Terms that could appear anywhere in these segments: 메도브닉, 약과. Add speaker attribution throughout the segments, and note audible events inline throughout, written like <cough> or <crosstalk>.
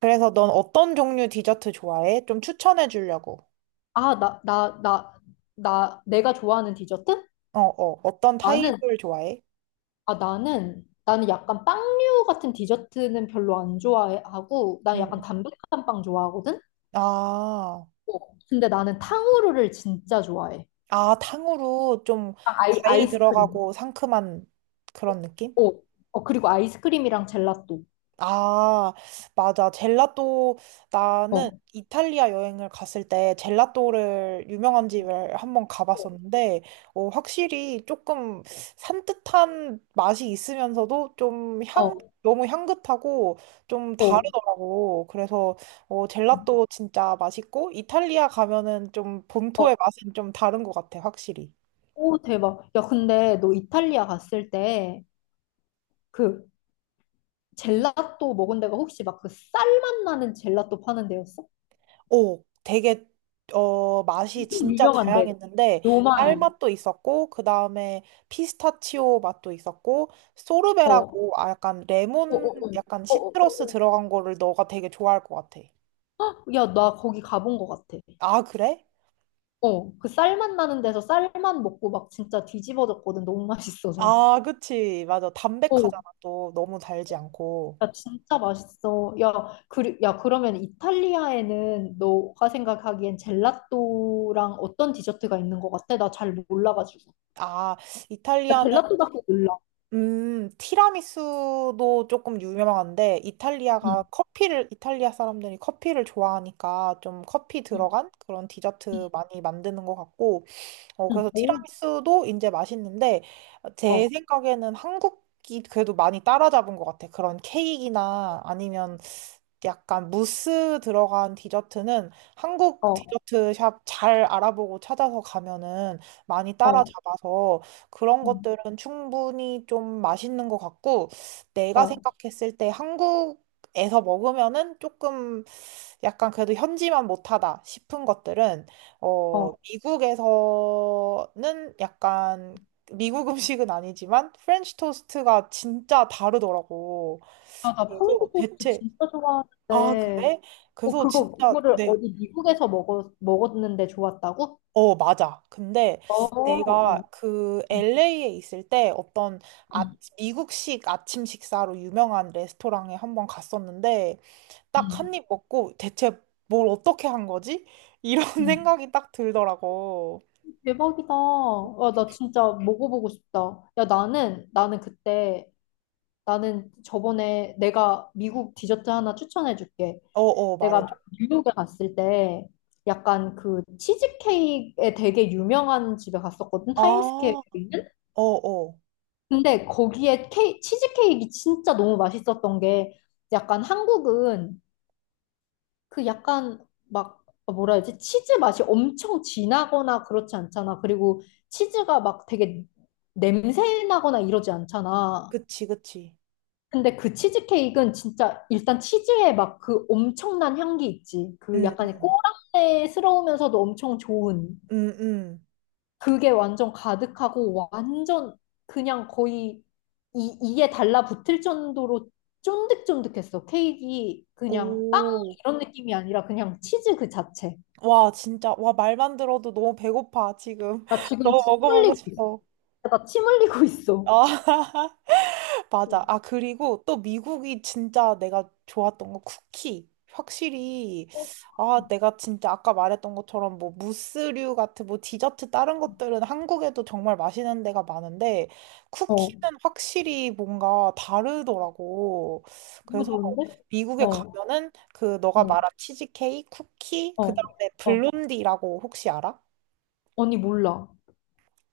Speaker 1: 그래서 넌 어떤 종류 디저트 좋아해? 좀 추천해 주려고.
Speaker 2: 아, 내가 좋아하는 디저트? 어.
Speaker 1: 어, 어. 어떤
Speaker 2: 나는,
Speaker 1: 타입을 좋아해?
Speaker 2: 나는 약간 빵류 같은 디저트는 별로 안 좋아하고, 난 약간
Speaker 1: 음.
Speaker 2: 담백한 빵 좋아하거든?
Speaker 1: 아,
Speaker 2: 어. 근데 나는 탕후루를 진짜 좋아해.
Speaker 1: 아, 탕후루 좀
Speaker 2: 아,
Speaker 1: 과일
Speaker 2: 아이스크림.
Speaker 1: 들어가고 상큼한 그런 느낌?
Speaker 2: 어, 어, 그리고 아이스크림이랑 젤라또.
Speaker 1: 아, 맞아. 젤라또, 나는
Speaker 2: 어,
Speaker 1: 이탈리아 여행을 갔을 때 젤라또를 유명한 집을 한번 가봤었는데, 어, 확실히 조금 산뜻한 맛이 있으면서도 좀 향,
Speaker 2: 어,
Speaker 1: 너무 향긋하고 좀
Speaker 2: 어,
Speaker 1: 다르더라고. 그래서 어, 젤라또 진짜 맛있고, 이탈리아 가면은 좀
Speaker 2: 어.
Speaker 1: 본토의 맛은 좀 다른 것 같아, 확실히.
Speaker 2: 오, 대박. 야, 근데 너 이탈리아 갔을 때, 그, 젤라또 먹은 데가 혹시 막 그 쌀맛 나는 젤라또 파는 데였어?
Speaker 1: 오, 되게 어 맛이 진짜
Speaker 2: 유명한데
Speaker 1: 다양했는데
Speaker 2: 요만해.
Speaker 1: 딸맛도 있었고 그 다음에 피스타치오 맛도 있었고
Speaker 2: 어, 어,
Speaker 1: 소르베라고 아 약간
Speaker 2: 어,
Speaker 1: 레몬
Speaker 2: 어,
Speaker 1: 약간
Speaker 2: 어, 어,
Speaker 1: 시트러스
Speaker 2: 어.
Speaker 1: 들어간 거를 너가 되게 좋아할 것 같아.
Speaker 2: 야, 나 거기 가본 것 같아.
Speaker 1: 아, 그래?
Speaker 2: 어, 그 쌀맛 나는 데서 쌀만 먹고 막 진짜 뒤집어졌거든. 너무 맛있어서.
Speaker 1: 아 그치 맞아
Speaker 2: 어,
Speaker 1: 담백하잖아 또 너무 달지 않고.
Speaker 2: 야, 진짜 맛있어. 야, 그러면 이탈리아에는 너가 생각하기엔 젤라또랑 어떤 디저트가 있는 것 같아? 나 잘 몰라가지고.
Speaker 1: 아
Speaker 2: 나
Speaker 1: 이탈리아는
Speaker 2: 젤라또밖에 몰라.
Speaker 1: 티라미수도 조금 유명한데, 이탈리아가
Speaker 2: 응,
Speaker 1: 커피를, 이탈리아 사람들이 커피를 좋아하니까 좀 커피
Speaker 2: 응,
Speaker 1: 들어간 그런
Speaker 2: 응,
Speaker 1: 디저트 많이 만드는 것 같고, 어,
Speaker 2: 응.
Speaker 1: 그래서
Speaker 2: 오,
Speaker 1: 티라미수도 이제 맛있는데, 제
Speaker 2: 어,
Speaker 1: 생각에는 한국이 그래도 많이 따라잡은 것 같아. 그런 케이크나 아니면 약간 무스 들어간 디저트는 한국
Speaker 2: 어,
Speaker 1: 디저트 샵 잘 알아보고 찾아서 가면은 많이
Speaker 2: 어,
Speaker 1: 따라잡아서 그런
Speaker 2: 응,
Speaker 1: 것들은 충분히 좀 맛있는 것 같고 내가
Speaker 2: 어,
Speaker 1: 생각했을 때 한국에서 먹으면은 조금 약간 그래도 현지만 못하다 싶은 것들은 어
Speaker 2: 어.
Speaker 1: 미국에서는 약간 미국 음식은 아니지만 프렌치 토스트가 진짜 다르더라고.
Speaker 2: 아, 나 토마토
Speaker 1: 그래서
Speaker 2: 소스
Speaker 1: 대체
Speaker 2: 진짜
Speaker 1: 아,
Speaker 2: 좋아하는데,
Speaker 1: 그래?
Speaker 2: 어,
Speaker 1: 그래서
Speaker 2: 그거,
Speaker 1: 진짜,
Speaker 2: 그거를
Speaker 1: 네.
Speaker 2: 어디 미국에서 먹었는데 좋았다고?
Speaker 1: 어, 맞아. 근데
Speaker 2: 어, 어.
Speaker 1: 내가 그
Speaker 2: 응,
Speaker 1: LA에 있을 때 어떤 아,
Speaker 2: 응,
Speaker 1: 미국식 아침 식사로 유명한 레스토랑에 한번 갔었는데 딱
Speaker 2: 응.
Speaker 1: 한 입 먹고 대체 뭘 어떻게 한 거지? 이런
Speaker 2: 응.
Speaker 1: <laughs> 생각이 딱 들더라고.
Speaker 2: 대박이다. 아, 나 진짜 먹어보고 싶다. 야, 나는 저번에 내가 미국 디저트 하나 추천해줄게.
Speaker 1: 어, 어,
Speaker 2: 내가
Speaker 1: 말해줘.
Speaker 2: 뉴욕에 갔을 때, 약간 그 치즈케이크에 되게 유명한 집에 갔었거든.
Speaker 1: 아,
Speaker 2: 타임스퀘어에 있는?
Speaker 1: 어, 어.
Speaker 2: 근데 거기에 치즈케이크가 진짜 너무 맛있었던 게 약간 한국은 그 약간 막 뭐라 해야지 치즈 맛이 엄청 진하거나 그렇지 않잖아. 그리고 치즈가 막 되게 냄새 나거나 이러지 않잖아.
Speaker 1: 그치, 그치.
Speaker 2: 근데 그 치즈케이크는 진짜 일단 치즈에 막 그 엄청난 향기 있지. 그
Speaker 1: 응,
Speaker 2: 약간 꼬랑내스러우면서도 엄청 좋은.
Speaker 1: 응, 응. 응.
Speaker 2: 그게 완전 가득하고 완전 그냥 거의 이에 달라붙을 정도로 쫀득쫀득했어. 케이크가 그냥 빵
Speaker 1: 오.
Speaker 2: 이런 느낌이 아니라 그냥 치즈 그 자체.
Speaker 1: 와, 진짜. 와, 말만 들어도 너무 배고파, 지금.
Speaker 2: 나
Speaker 1: <laughs>
Speaker 2: 지금
Speaker 1: 너무
Speaker 2: 침
Speaker 1: 먹어보고
Speaker 2: 흘리고 있어.
Speaker 1: 싶어.
Speaker 2: 나 침 흘리고 있어.
Speaker 1: 아, <laughs> 맞아.
Speaker 2: 음.
Speaker 1: 아, 그리고 또 미국이 진짜 내가 좋았던 거 쿠키. 확실히, 아, 내가 진짜 아까 말했던 것처럼 뭐 무스류 같은 뭐 디저트 다른 것들은 한국에도 정말 맛있는 데가 많은데
Speaker 2: 어,
Speaker 1: 쿠키는 확실히 뭔가 다르더라고.
Speaker 2: 너무
Speaker 1: 그래서
Speaker 2: 좋은데?
Speaker 1: 미국에
Speaker 2: 어,
Speaker 1: 가면은 그 너가
Speaker 2: 어,
Speaker 1: 말한 치즈케이크, 쿠키,
Speaker 2: 어,
Speaker 1: 그 다음에
Speaker 2: 어.
Speaker 1: 블론디라고 혹시 알아?
Speaker 2: 언니 몰라.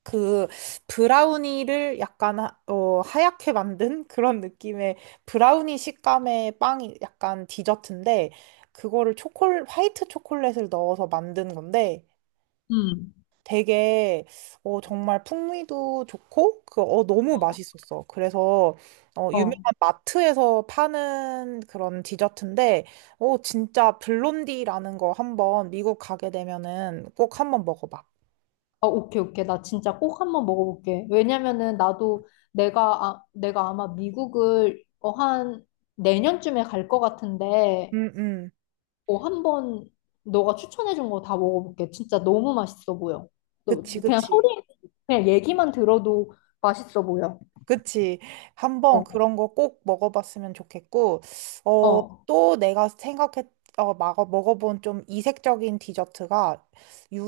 Speaker 1: 그 브라우니를 약간 하, 어, 하얗게 만든 <laughs> 그런 느낌의 브라우니 식감의 빵이 약간 디저트인데 그거를 초콜 화이트 초콜릿을 넣어서 만든 건데
Speaker 2: 음.
Speaker 1: 되게 어, 정말 풍미도 좋고 그 어, 너무 맛있었어. 그래서 어, 유명한
Speaker 2: 어.
Speaker 1: 마트에서 파는 그런 디저트인데 어, 진짜 블론디라는 거 한번 미국 가게 되면은 꼭 한번 먹어봐.
Speaker 2: 아, 오케이, 오케이. 나 진짜 꼭 한번 먹어볼게. 왜냐면은 나도 내가 아마 미국을 한 내년쯤에 갈 것 같은데,
Speaker 1: 음, 음.
Speaker 2: 어, 한번 너가 추천해준 거 다 먹어볼게. 진짜 너무 맛있어 보여. 너,
Speaker 1: 그치,
Speaker 2: 그냥
Speaker 1: 그치.
Speaker 2: 소리, 그냥 얘기만 들어도 맛있어 보여.
Speaker 1: 그치. 한번
Speaker 2: 어,
Speaker 1: 그런 거 꼭 먹어봤으면 좋겠고, 어,
Speaker 2: 어,
Speaker 1: 또 내가 생각했, 어, 막어 먹어본 좀 이색적인 디저트가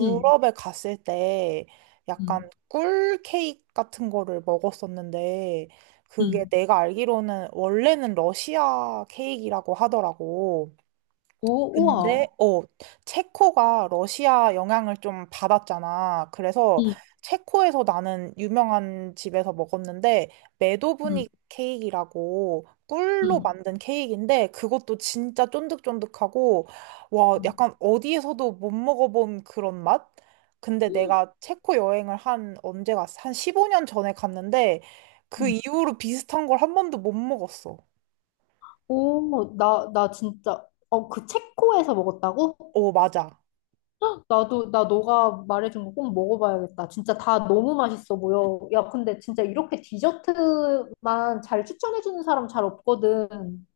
Speaker 2: 응,
Speaker 1: 갔을 때 약간
Speaker 2: 응,
Speaker 1: 꿀 케이크 같은 거를 먹었었는데, 그게
Speaker 2: 응.
Speaker 1: 내가 알기로는 원래는 러시아 케이크라고 하더라고.
Speaker 2: 오,
Speaker 1: 근데
Speaker 2: 우와.
Speaker 1: 어 체코가 러시아 영향을 좀 받았잖아. 그래서
Speaker 2: 응,
Speaker 1: 체코에서 나는 유명한 집에서 먹었는데
Speaker 2: 응,
Speaker 1: 메도브닉 케이크라고 꿀로
Speaker 2: 응.
Speaker 1: 만든 케이크인데 그것도 진짜 쫀득쫀득하고 와
Speaker 2: 응.
Speaker 1: 약간 어디에서도 못 먹어본 그런 맛? 근데
Speaker 2: 음,
Speaker 1: 내가 체코 여행을 한 언제 갔어? 한 15년 전에 갔는데 그
Speaker 2: 음.
Speaker 1: 이후로 비슷한 걸 한 번도 못 먹었어.
Speaker 2: 오, 그 체코에서 먹었다고?
Speaker 1: 어 맞아.
Speaker 2: 헉, 나도 나 너가 말해준 거 꼭 먹어봐야겠다. 진짜 다 너무 맛있어 보여. 야, 근데 진짜 이렇게 디저트만 잘 추천해주는 사람 잘 없거든.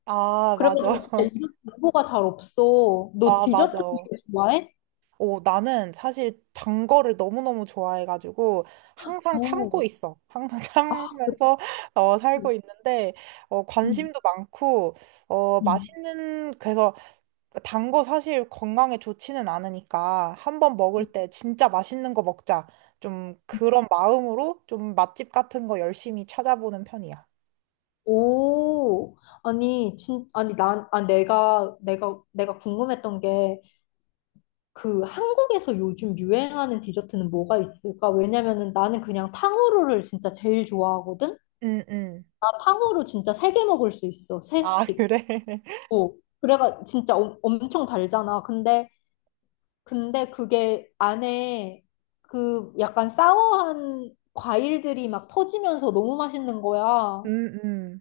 Speaker 1: 아 맞아.
Speaker 2: 그래가지고 진짜
Speaker 1: <laughs>
Speaker 2: 이런 정보가 잘 없어. 너
Speaker 1: 아
Speaker 2: 디저트
Speaker 1: 맞아.
Speaker 2: 되게 좋아해?
Speaker 1: 오, 나는 사실 단 거를 너무너무 좋아해가지고 항상
Speaker 2: 오,
Speaker 1: 참고 있어. 항상
Speaker 2: 아, 그래?
Speaker 1: <laughs> 참으면서 어, 살고 있는데 어,
Speaker 2: 응,
Speaker 1: 관심도 많고 어,
Speaker 2: 응.
Speaker 1: 맛있는 그래서 단거 사실 건강에 좋지는 않으니까 한 번 먹을 때 진짜 맛있는 거 먹자. 좀
Speaker 2: 응.
Speaker 1: 그런 마음으로 좀 맛집 같은 거 열심히 찾아보는 편이야.
Speaker 2: 오, 아니, 진, 아니, 난, 아, 내가, 내가, 내가 궁금했던 게, 그 한국에서 요즘 유행하는 디저트는 뭐가 있을까? 왜냐면은 나는 그냥 탕후루를 진짜 제일 좋아하거든?
Speaker 1: 음, 음.
Speaker 2: 나 탕후루 진짜 세 개 먹을 수 있어. 세
Speaker 1: 아,
Speaker 2: 스틱.
Speaker 1: 그래? <laughs>
Speaker 2: 어. 그래가 진짜 엄청 달잖아. 근데 그게 안에 그 약간 사워한 과일들이 막 터지면서 너무 맛있는 거야. 어,
Speaker 1: 음, 음.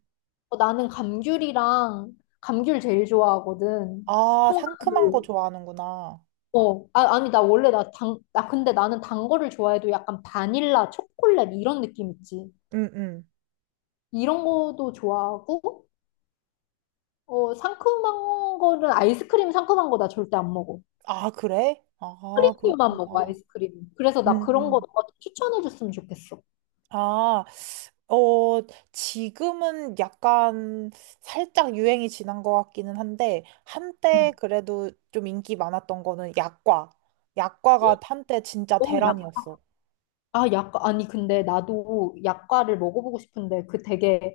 Speaker 2: 나는 감귤 제일 좋아하거든.
Speaker 1: 아, 상큼한 거
Speaker 2: 통감귤.
Speaker 1: 좋아하는구나.
Speaker 2: 어, 아, 아니, 나 원래 나 당, 나 근데 나는 단 거를 좋아해도 약간 바닐라, 초콜릿 이런 느낌 있지.
Speaker 1: 음, 음.
Speaker 2: 이런 거도 좋아하고, 어, 상큼한 거는 아이스크림 상큼한 거 나 절대 안 먹어.
Speaker 1: 아, 그래? 아,
Speaker 2: 크림류만 먹어,
Speaker 1: 그렇구나.
Speaker 2: 아이스크림. 그래서
Speaker 1: 음.
Speaker 2: 나 그런 거
Speaker 1: 음.
Speaker 2: 너가 좀 추천해 줬으면 좋겠어.
Speaker 1: 아, 어, 지금은 약간 살짝 유행이 지난 것 같기는 한데,
Speaker 2: 응.
Speaker 1: 한때 그래도 좀 인기 많았던 거는 약과. 약과가 한때 진짜
Speaker 2: 어,
Speaker 1: 대란이었어.
Speaker 2: 약과. 아니, 근데 나도 약과를 먹어보고 싶은데 그 되게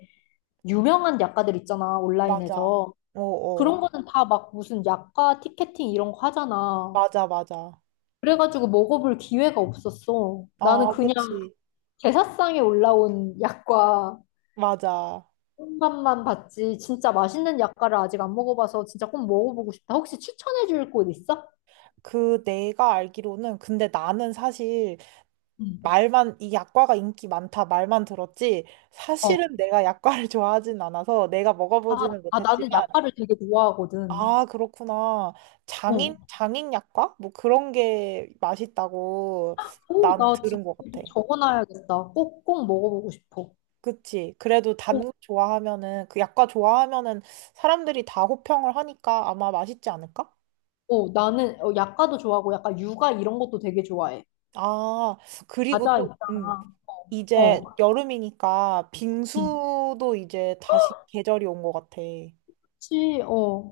Speaker 2: 유명한 약과들 있잖아,
Speaker 1: 맞아.
Speaker 2: 온라인에서.
Speaker 1: 어어.
Speaker 2: 그런 거는 다 막 무슨 약과 티켓팅 이런 거 하잖아.
Speaker 1: 맞아, 맞아.
Speaker 2: 그래가지고 먹어볼 기회가 없었어. 나는
Speaker 1: 아,
Speaker 2: 그냥
Speaker 1: 그치.
Speaker 2: 제사상에 올라온 약과
Speaker 1: 맞아.
Speaker 2: 맛만 봤지. 진짜 맛있는 약과를 아직 안 먹어봐서 진짜 꼭 먹어보고 싶다. 혹시 추천해줄 곳 있어?
Speaker 1: 그 내가 알기로는, 근데 나는 사실
Speaker 2: 응
Speaker 1: 말만 이 약과가 인기 많다 말만 들었지
Speaker 2: 어.
Speaker 1: 사실은 내가 약과를 <laughs> 좋아하진 않아서 내가
Speaker 2: 아,
Speaker 1: 먹어보지는
Speaker 2: 아,
Speaker 1: 못했지만
Speaker 2: 나는 약과를 되게 좋아하거든.
Speaker 1: 아 그렇구나 장인
Speaker 2: 어.
Speaker 1: 장인 약과 뭐 그런 게 맛있다고
Speaker 2: 오,
Speaker 1: 나는
Speaker 2: 나
Speaker 1: 들은
Speaker 2: 지금
Speaker 1: 것
Speaker 2: 또
Speaker 1: 같아.
Speaker 2: 적어놔야겠다. 꼭, 꼭 먹어보고 싶어.
Speaker 1: 그치. 그래도 단
Speaker 2: 어,
Speaker 1: 거 좋아하면은 그 약과 좋아하면은 사람들이 다 호평을 하니까 아마 맛있지 않을까?
Speaker 2: 어, 나는 약과도 좋아하고 약간 육아 이런 것도 되게 좋아해.
Speaker 1: 아 그리고
Speaker 2: 과자
Speaker 1: 또
Speaker 2: 있잖아.
Speaker 1: 이제
Speaker 2: 어.
Speaker 1: 여름이니까
Speaker 2: 응.
Speaker 1: 빙수도 이제 다시 계절이 온 것 같아.
Speaker 2: 그치, 어.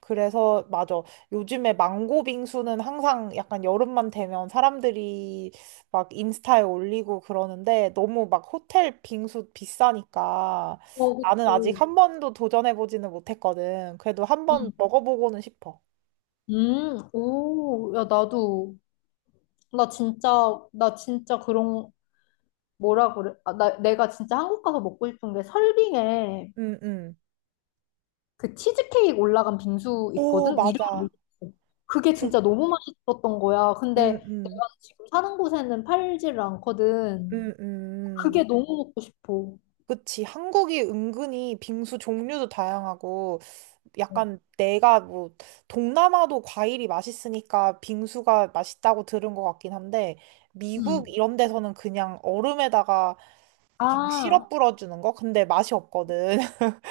Speaker 1: 그래서 맞아. 요즘에 망고 빙수는 항상 약간 여름만 되면 사람들이 막 인스타에 올리고 그러는데 너무 막 호텔 빙수 비싸니까
Speaker 2: 어,
Speaker 1: 나는 아직
Speaker 2: 그치.
Speaker 1: 한 번도 도전해보지는 못했거든. 그래도 한 번
Speaker 2: 응.
Speaker 1: 먹어보고는 싶어.
Speaker 2: 오, 야, 나도, 나 진짜, 나 진짜 그런, 뭐라 그래. 아, 내가 진짜 한국 가서 먹고 싶은 게 설빙에
Speaker 1: 음, 음.
Speaker 2: 그 치즈케이크 올라간 빙수
Speaker 1: 오,
Speaker 2: 있거든? 이름을
Speaker 1: 맞아.
Speaker 2: 모르겠어. 그게
Speaker 1: 그,
Speaker 2: 진짜 너무 맛있었던 거야. 근데
Speaker 1: 음,
Speaker 2: 내가
Speaker 1: 음,
Speaker 2: 지금 사는 곳에는 팔지를 않거든.
Speaker 1: 음.
Speaker 2: 그게 너무 먹고 싶어.
Speaker 1: 그치. 한국이 은근히 빙수 종류도 다양하고,
Speaker 2: 어,
Speaker 1: 약간 내가 뭐, 동남아도 과일이 맛있으니까 빙수가 맛있다고 들은 것 같긴 한데, 미국
Speaker 2: 음.
Speaker 1: 이런 데서는 그냥 얼음에다가 그냥
Speaker 2: 아,
Speaker 1: 시럽 뿌려주는 거? 근데 맛이 없거든. <laughs>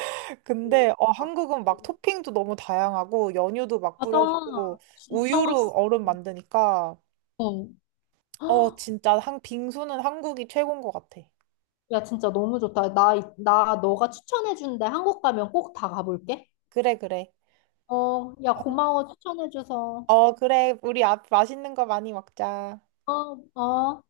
Speaker 1: 근데 어, 한국은 막 토핑도 너무 다양하고, 연유도 막
Speaker 2: 어, 맞아.
Speaker 1: 뿌려주고,
Speaker 2: 진짜
Speaker 1: 우유로
Speaker 2: 맛있어.
Speaker 1: 얼음 만드니까,
Speaker 2: 어.
Speaker 1: 어, 진짜 한, 빙수는 한국이 최고인 것 같아.
Speaker 2: 야, 진짜 너무 좋다. 나 너가 추천해준 데 한국 가면 꼭 다 가볼게.
Speaker 1: 그래, 그래.
Speaker 2: 어, 야, 고마워. 추천해줘서.
Speaker 1: 어, 그래. 우리 앞 맛있는 거 많이 먹자.
Speaker 2: 어, 어.